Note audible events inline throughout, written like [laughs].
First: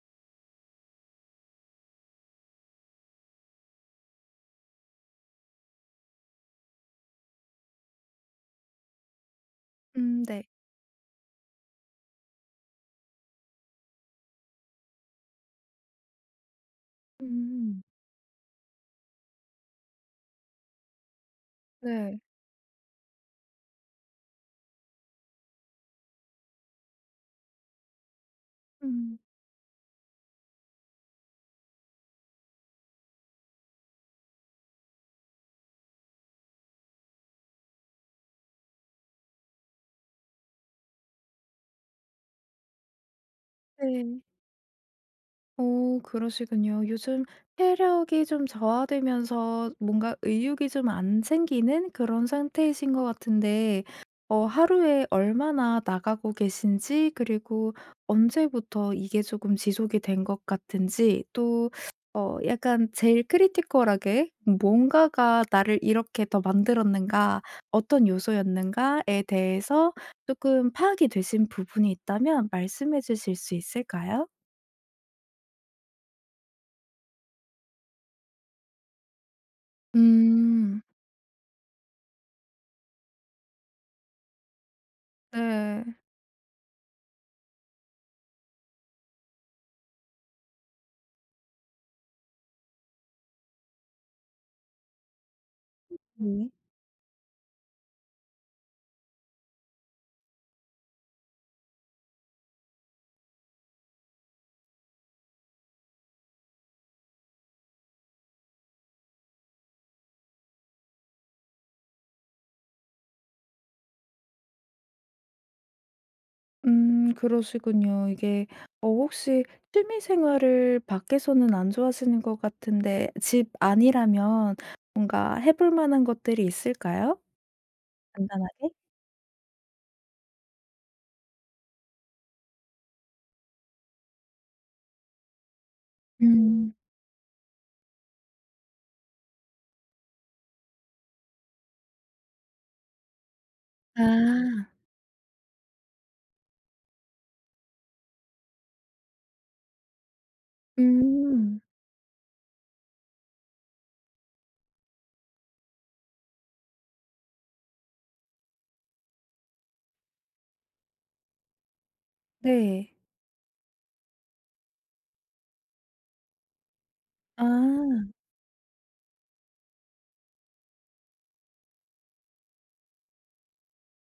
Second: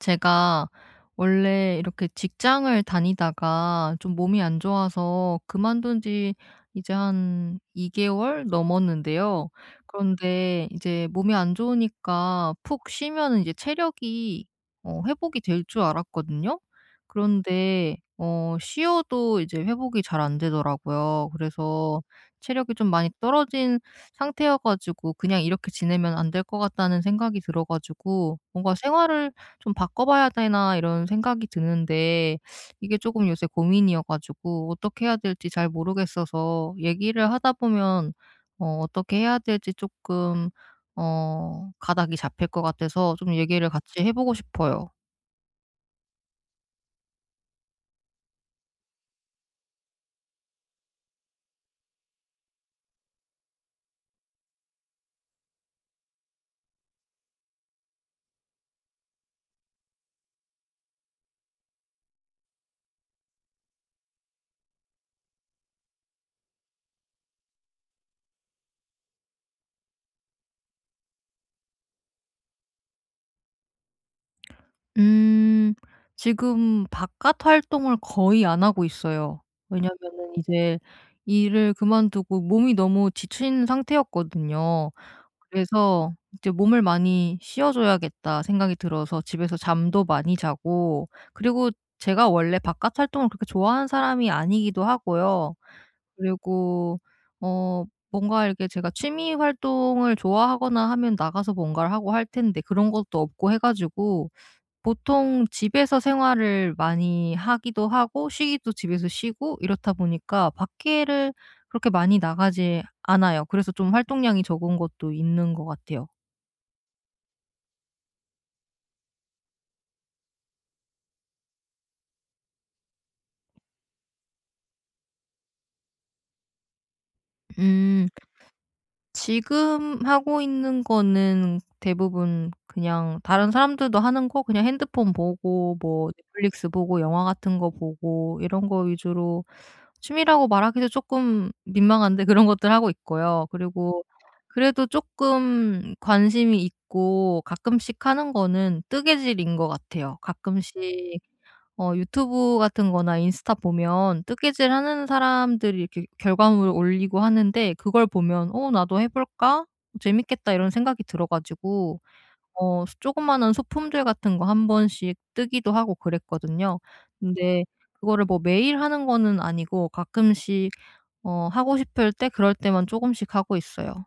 제가 원래 이렇게 직장을 다니다가 좀 몸이 안 좋아서 그만둔 지 이제 한 2개월 넘었는데요. 네. 그런데 이제 몸이 안 좋으니까 푹 쉬면은 이제 체력이 회복이 될 줄 알았거든요. 음. 그런데 쉬어도 이제 회복이 잘 안 되더라고요. 그래서 네. 체력이 좀 많이 떨어진 상태여 가지고 그냥 이렇게 지내면 안될 것 같다는 생각이 들어 가지고, 뭔가 음. 생활을 좀 바꿔봐야 되나 이런 생각이 드는데, 이게 조금 요새 고민이어 가지고 어떻게 해야 될지 잘 모르겠어서, 얘기를 하다 보면 어떻게 해야 될지 조금 가닥이 잡힐 것 같아서 좀 얘기를 같이 해 네. 보고 싶어요. 오, 그러시군요. 요즘 체력이 좀 저하되면서 뭔가 의욕이 좀 안 생기는 그런 상태이신 것 같은데, 어, 하루에 얼마나 나가고 계신지, 그리고 언제부터 이게 조금 지속이 된 것 같은지, 또, 어, 약간 제일 크리티컬하게 뭔가가 나를 이렇게 더 만들었는가, 어떤 요소였는가에 대해서 조금 파악이 되신 부분이 있다면 말씀해 주실 수 있을까요? 음 지금 바깥 활동을 거의 안 하고 있어요. 왜냐면은 이제 음. 일을 그만두고 몸이 너무 지친 상태였거든요. 네. 그래서 이제 '몸을 많이 쉬어 줘야겠다.' 생각이 들어서 집에서 잠도 많이 자고, 그리고 제가 원래 바깥 활동을 그렇게 좋아하는 사람이 아니기도 하고요. 네. 그리고 어 뭔가 이렇게 제가 취미 활동을 좋아하거나 하면 나가서 뭔가를 하고 할 텐데, 그런 것도 없고 해 가지고 보통 집에서 생활을 많이 하기도 하고, 쉬기도 집에서 쉬고 이렇다 보니까 밖에를 그렇게 많이 나가지 않아요. 그래서 좀 활동량이 적은 것도 있는 것 같아요. 그러시군요. 이게 어, 혹시 취미 생활을 밖에서는 안 좋아하시는 것 같은데, 집 아니라면 뭔가 해볼 만한 것들이 있을까요? 음. 간단하게? 지금 하고 있는 거는 대부분 그냥 다른 사람들도 하는 거, 그냥 핸드폰 보고 뭐 넷플릭스 음. 보고 영화 같은 거 보고 이런 거 위주로, 취미라고 말하기도 조금 민망한데 [laughs] 그런 것들 하고 있고요. 그리고 아. 그래도 조금 관심이 있고 가끔씩 하는 거는 뜨개질인 것 같아요. 가끔씩 음. 유튜브 같은 거나 인스타 보면 뜨개질 하는 사람들이 이렇게 결과물을 올리고 하는데, 그걸 보면 '어 나도 해 볼까? 재밌겠다.' 이런 생각이 들어 가지고 네. 조그마한 소품들 같은 거 한 번씩 뜨기도 하고 그랬거든요. 근데 아. 그거를 뭐 매일 하는 거는 아니고, 가끔씩 하고 싶을 때 그럴 때만 조금씩 하고 있어요.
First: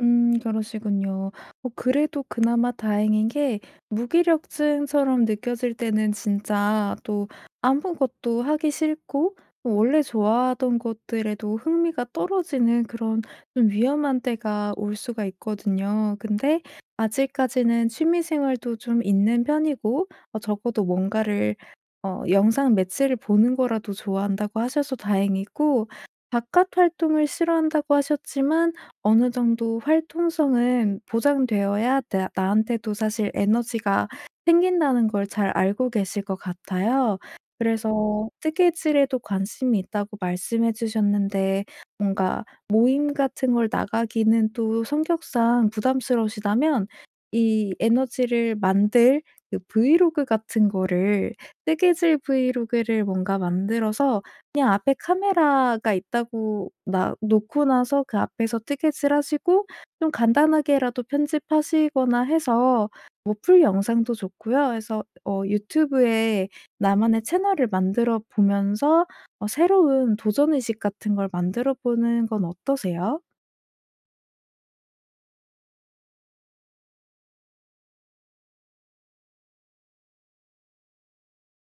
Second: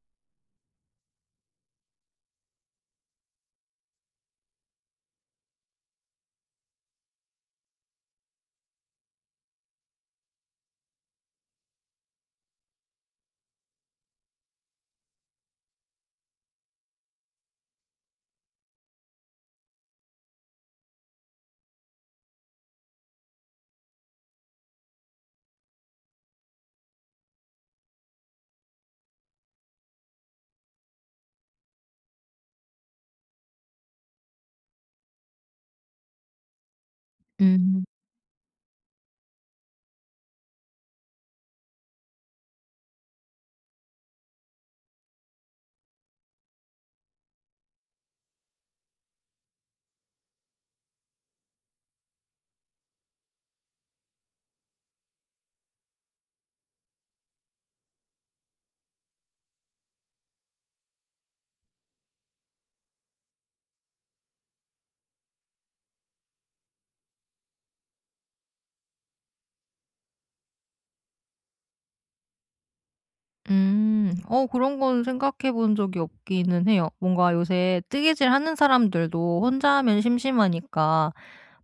그러시군요. 어, 그래도 그나마 다행인 게, 무기력증처럼 느껴질 때는 진짜 또 아무것도 하기 싫고, 또 원래 좋아하던 것들에도 흥미가 떨어지는 그런 좀 위험한 때가 올 수가 있거든요. 근데 아직까지는 취미 생활도 좀 있는 편이고, 어, 적어도 뭔가를, 어, 영상 매체를 보는 거라도 좋아한다고 하셔서 다행이고, 바깥 활동을 싫어한다고 하셨지만 어느 정도 활동성은 보장되어야 나 나한테도 사실 에너지가 생긴다는 걸 잘 알고 계실 것 같아요. 음. 그래서 뜨개질에도 관심이 있다고 말씀해 주셨는데, 뭔가 모임 같은 걸 나가기는 또 성격상 부담스러우시다면, 이 에너지를 만들 그 브이로그 같은 거를, 뜨개질 브이로그를 뭔가 만들어서, 그냥 앞에 카메라가 있다고 나 놓고 나서 그 앞에서 티켓을 하시고, 좀 간단하게라도 편집하시거나 해서, 뭐 풀 영상도 좋고요. 그래서 어, 유튜브에 나만의 채널을 만들어 보면서 어, 새로운 도전 의식 같은 걸 만들어 보는 건 어떠세요? 음. 그런 건 생각해 본 적이 없기는 해요. 뭔가 요새 뜨개질하는 사람들도 혼자 하면 심심하니까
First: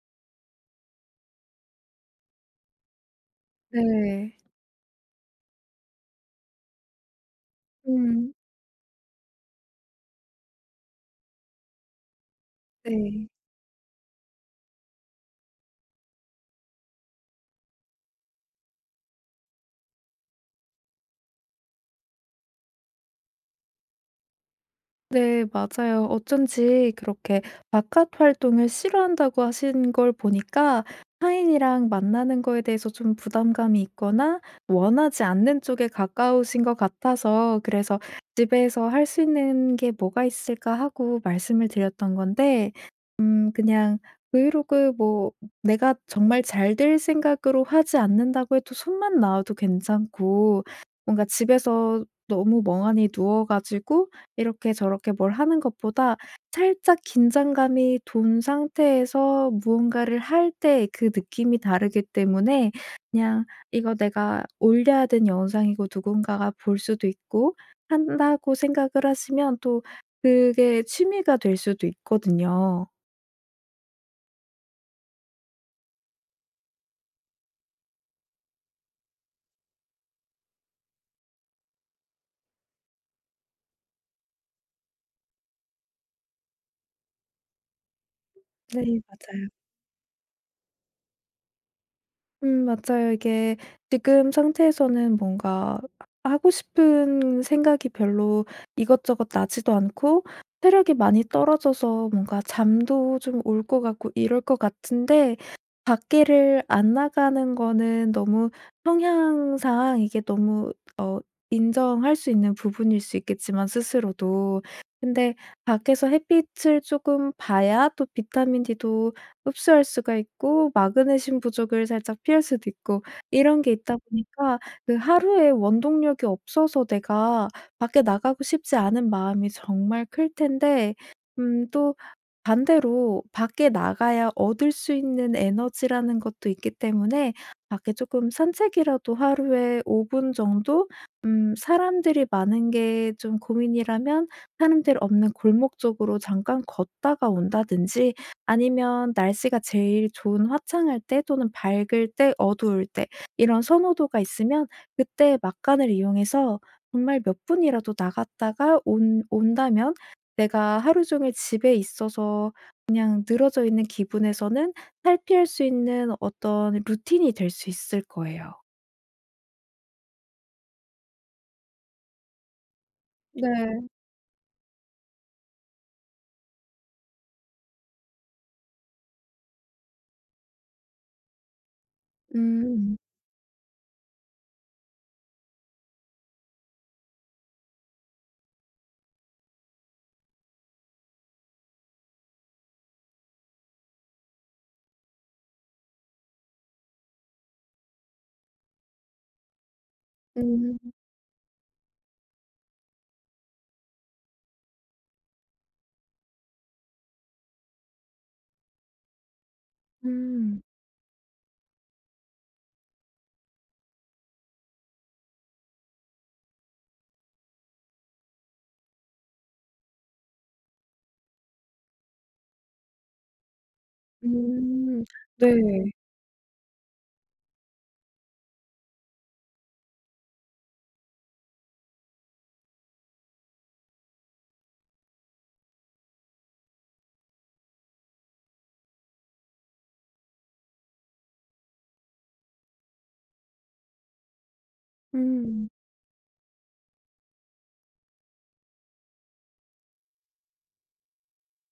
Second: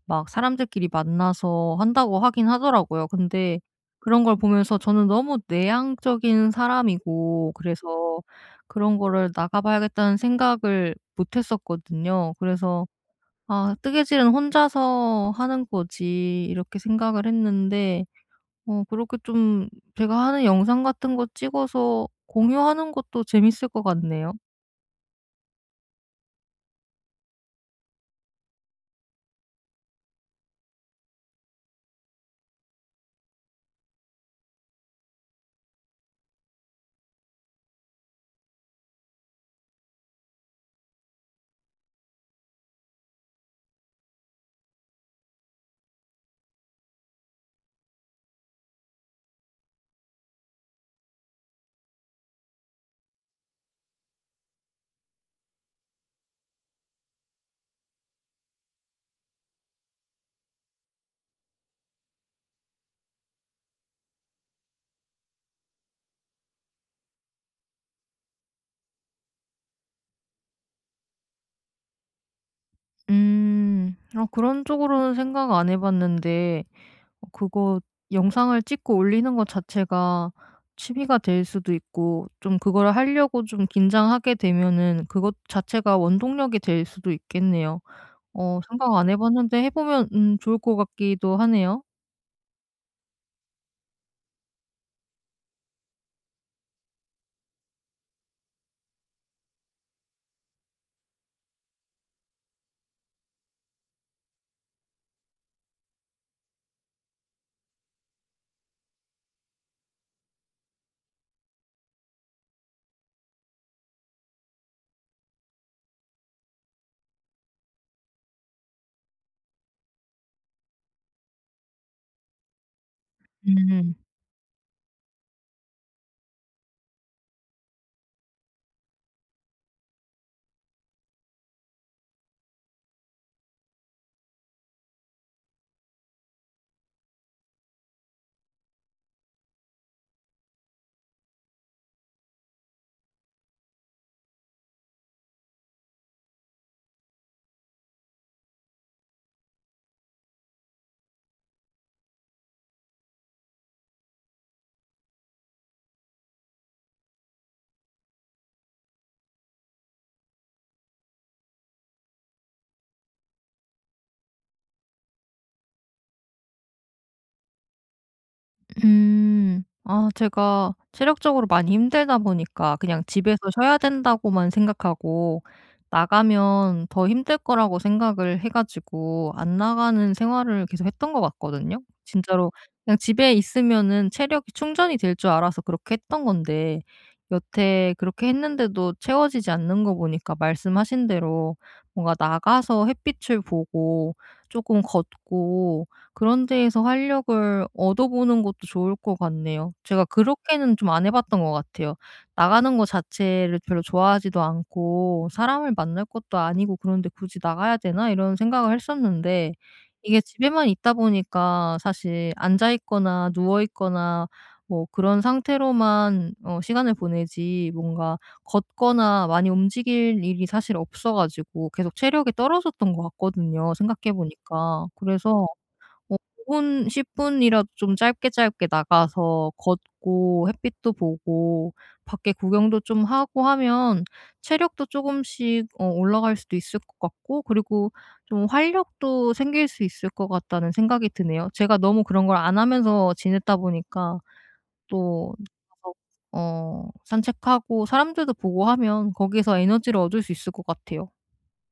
막 사람들끼리 만나서 한다고 하긴 하더라고요. 근데 그런 네. 걸 보면서 저는 너무 내향적인 사람이고, 그래서 음. 그런 거를 나가 봐야겠다는 생각을 못 했었거든요. 그래서 네. '아 뜨개질은 혼자서 하는 거지.' 이렇게 생각을 했는데, 그렇게 좀 제가 하는 영상 같은 거 찍어서 공유하는 것도 재밌을 것 같네요. 네, 맞아요. 어쩐지 그렇게 바깥 활동을 싫어한다고 하신 걸 보니까 타인이랑 만나는 거에 대해서 좀 부담감이 있거나 원하지 않는 쪽에 가까우신 것 같아서, 그래서 집에서 할 수 있는 게 뭐가 있을까 하고 말씀을 드렸던 건데, 그냥 브이로그 뭐, 내가 정말 잘 될 생각으로 하지 않는다고 해도 손만 나와도 괜찮고, 뭔가 집에서 너무 멍하니 누워가지고 이렇게 저렇게 뭘 하는 것보다 살짝 긴장감이 돈 상태에서 무언가를 할 때 그 느낌이 다르기 때문에, 그냥 이거 내가 올려야 된 영상이고 누군가가 볼 수도 있고 한다고 생각을 하시면, 또 그게 취미가 될 수도 있거든요. 음. 아 그런 쪽으로는 생각 안 해 봤는데, 그거 영상을 찍고 올리는 것 자체가 취미가 될 수도 있고, 좀 그걸 하려고 좀 긴장하게 되면은 그것 자체가 원동력이 될 수도 있겠네요. 생각 네, 안 해 맞아요. 봤는데 해 보면 좋을 것 같기도 하네요. 맞아요. 이게 지금 상태에서는 뭔가 하고 싶은 생각이 별로 이것저것 나지도 않고, 체력이 많이 떨어져서 뭔가 잠도 좀 올 것 같고 이럴 것 같은데, 밖에를 안 나가는 거는 너무 성향상 이게 너무, 어, 인정할 수 있는 부분일 수 있겠지만 스스로도. 근데 밖에서 햇빛을 조금 봐야 또 비타민 D도 흡수할 수가 있고, 마그네슘 부족을 살짝 피할 수도 있고, 이런 게 음. 있다 보니까, 그 하루에 원동력이 없어서 내가 밖에 나가고 싶지 않은 마음이 정말 클 텐데, 또 반대로 밖에 나가야 얻을 수 있는 에너지라는 것도 있기 때문에, 밖에 쪼끔 산책이라도 하루에 5분 정도, 사람들이 많은 게 좀 고민이라면 사람들 없는 골목 쪽으로 잠깐 걷다가 온다든지, 아니면 날씨가 제일 좋은 화창할 때, 또는 밝을 때, 어두울 때, 이런 선호도가 있으면 그때 막간을 이용해서 정말 몇 분이라도 나갔다가 온 온다면 내가 하루 종일 집에 있어서 그냥 늘어져 있는 기분에서는 탈피할 수 있는 어떤 루틴이 될 수 있을 거예요. 음. 아 제가 체력적으로 많이 힘들다 보니까 그냥 집에서 쉬어야 네. 된다고만 생각하고, 나가면 더 힘들 거라고 생각을 해 가지고 안 나가는 생활을 계속 했던 것 같거든요. 진짜로 음. 그냥 집에 있으면은 체력이 충전이 될 줄 알아서 그렇게 했던 건데, 여태 그렇게 했는데도 채워지지 않는 거 보니까 말씀하신 대로, 뭔가 나가서 햇빛을 보고 조금 걷고 그런 데에서 활력을 얻어보는 것도 좋을 것 같네요. 제가 그렇게는 음. 좀 안 해 봤던 것 같아요. 나가는 거 자체를 별로 좋아하지도 않고 '사람을 만날 것도 아니고 그런데 굳이 나가야 되나?' 이런 생각을 했었는데, 이게 음. 집에만 있다 보니까 사실 앉아 있거나 누워 있거나 뭐 그런 상태로만 시간을 보내지, 뭔가 걷거나 많이 움직일 일이 사실 없어 가지고 계속 체력이 떨어졌던 것 같거든요, 생각해 보니까. 음. 그래서 네. 5 분 10 분이라도 좀 짧게 짧게 나가서 걷고 햇빛도 보고 밖에 구경도 좀 하고 하면 체력도 쪼금씩 올라갈 수도 있을 것 같고, 그리고 좀 활력도 생길 수 있을 것 같다는 생각이 드네요. 제가 너무 그런 걸 안 하면서 지냈다 보니까, 또 음. 나가서 산책하고 사람들도 보고 하면 거기에서 에너지를 얻을 수 있을 것 같아요.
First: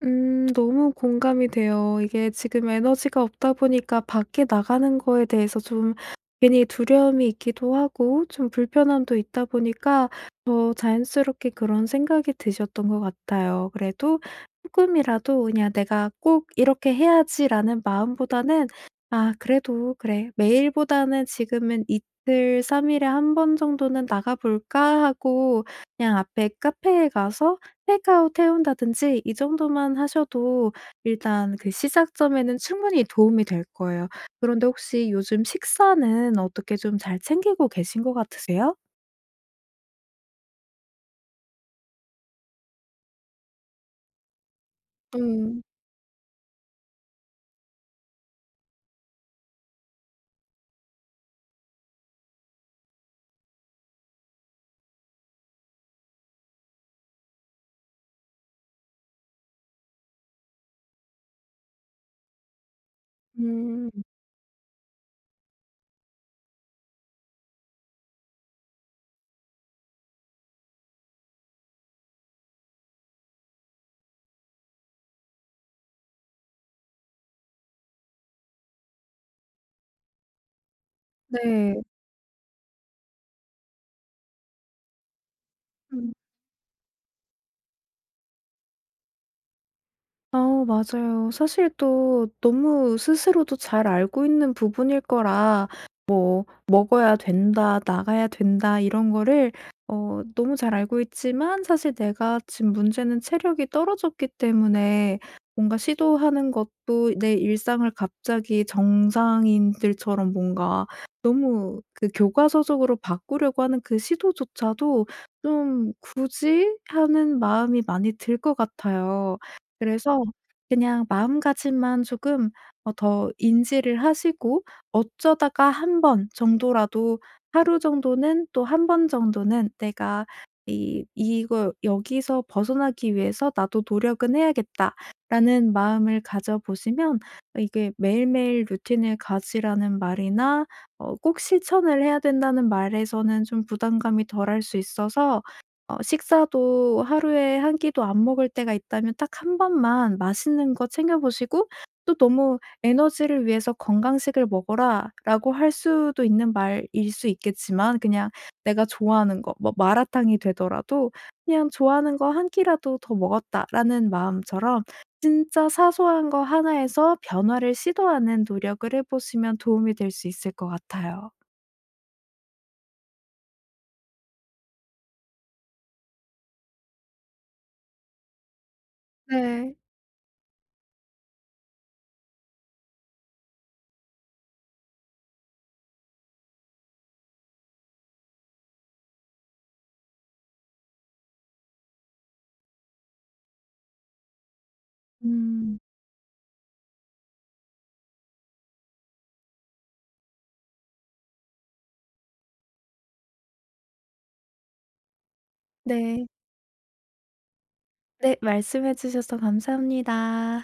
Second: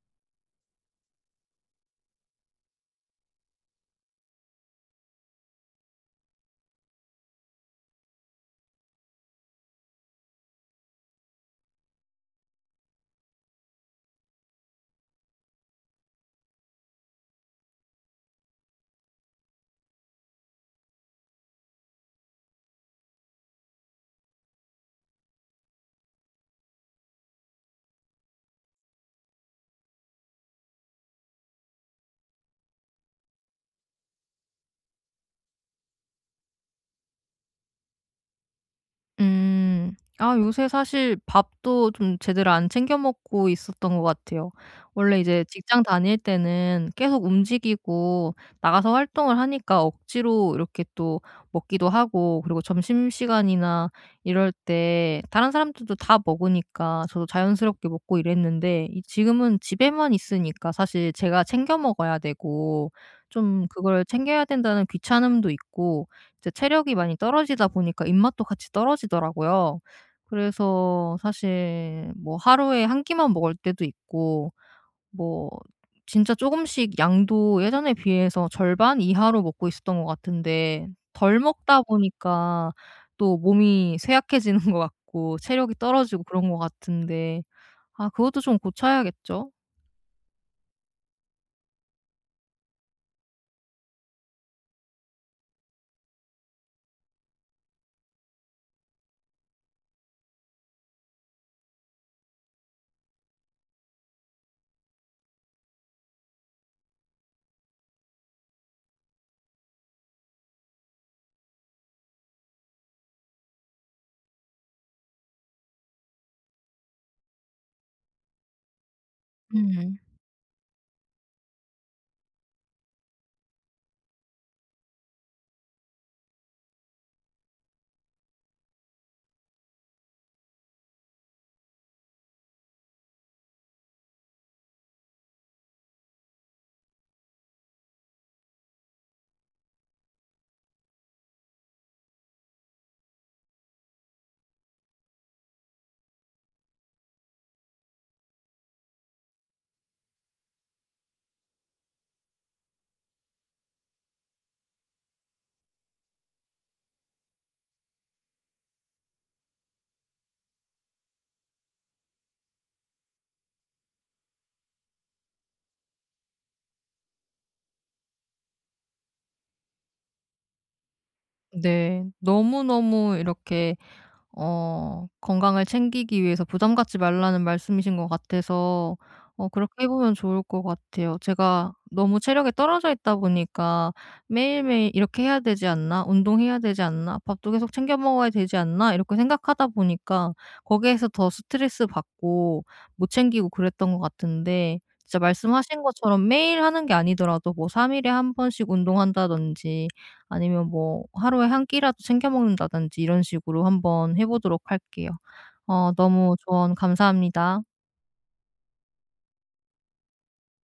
너무 공감이 돼요. 이게 지금 에너지가 없다 보니까 밖에 나가는 거에 대해서 좀 괜히 두려움이 있기도 하고 좀 불편함도 있다 보니까 더 자연스럽게 그런 생각이 드셨던 것 같아요. 그래도 조금이라도, 그냥 '내가 꼭 이렇게 해야지.'라는 마음보다는 '아 그래도 그래, 매일보다는 지금은 이틀 삼 일에 한 번 정도는 나가 볼까?' 하고 그냥 앞에 카페에 가서 테이크아웃 해 온다든지, 이 정도만 하셔도 일단 그 시작점에는 충분히 도움이 될 거예요. 그런데 혹시 요즘 식사는 어떻게 좀 잘 챙기고 계신 것 같으세요? 음. 아 요새 사실 밥도 좀 제대로 안 챙겨 먹고 있었던 것 같아요. 원래 이제 음. 직장 다닐 때는 계속 움직이고 나가서 활동을 하니까 억지로 이렇게 또 먹기도 하고, 그리고 점심시간이나 이럴 때 다른 사람들도 다 먹으니까 저도 자연스럽게 먹고 이랬는데, 이 지금은 집에만 있으니까 사실 제가 챙겨 먹어야 되고, 좀 음. 그걸 챙겨야 된다는 귀찮음도 있고, 이제 체력이 많이 떨어지다 보니까 입맛도 같이 떨어지더라고요. 그래서 사실 뭐 하루에 한 끼만 먹을 때도 있고, 뭐 진짜 조금씩, 양도 예전에 비해서 절반 이하로 먹고 있었던 것 같은데, 덜 먹다 네. 보니까 또 몸이 쇠약해지는 것 같고 체력이 음. 떨어지고 그런 것 같은데, 아 그것도 좀 고쳐야겠죠? 아, 맞아요. 사실 또 너무 스스로도 잘 알고 있는 부분일 거라, 먹어야 된다, 나가야 된다 이런 거를, 어, 너무 잘 알고 있지만, 사실 내가 지금 문제는 체력이 떨어졌기 때문에 뭔가 시도하는 것도, 내 일상을 갑자기 정상인들처럼 뭔가 너무 그 교과서적으로 바꾸려고 하는 그 시도조차도 좀 굳이 하는 마음이 많이 들 것 같아요. 음. 그래서 그냥 마음가짐만 조금, 어, 더 인지를 하시고, 어쩌다가 한 번 정도라도, 하루 정도는, 또 한 번 정도는 내가 이 이거 여기서 벗어나기 위해서 나도 노력은 해야겠다.'라는 마음을 가져 보시면, 이게 매일매일 루틴을 가지라는 말이나, 어, 꼭 실천을 해야 된다는 말에서는 좀 부담감이 덜할 수 있어서, 어, 식사도 하루에 한 끼도 안 먹을 때가 있다면 딱 한 번만 맛있는 거 챙겨 보시고, 또 너무 '에너지를 위해서 건강식을 먹어라.'라고 할 수도 있는 말일 수 있겠지만, 그냥 내가 좋아하는 거, 뭐 마라탕이 되더라도 그냥 '좋아하는 거 한 끼라도 더 먹었다.'라는 마음처럼, 진짜 사소한 거 하나에서 변화를 시도하는 노력을 해 보시면 도움이 될 수 있을 것 같아요. 네. 너무너무 이렇게 건강을 챙기기 위해서 부담 갖지 말라는 말씀이신 것 같아서, 네. 그렇게 해 보면 좋을 것 같아요. 제가 너무 체력이 떨어져 있다 보니까 '매일매일 이렇게 해야 되지 않나? 운동해야 되지 않나? 밥도 계속 챙겨 먹어야 되지 않나?' 이렇게 생각하다 보니까 거기에서 더 스트레스 받고 못 챙기고 그랬던 것 같은데, 진짜 음. 말씀하신 것처럼 매일 하는 게 아니더라도 뭐 3 일에 한 번씩 운동한다든지 아니면 뭐 하루에 한 끼라도 챙겨 먹는다든지 이런 식으로 한번 해 보도록 할게요. 네. 너무 조언 감사합니다. 네, 말씀해 주셔서 감사합니다.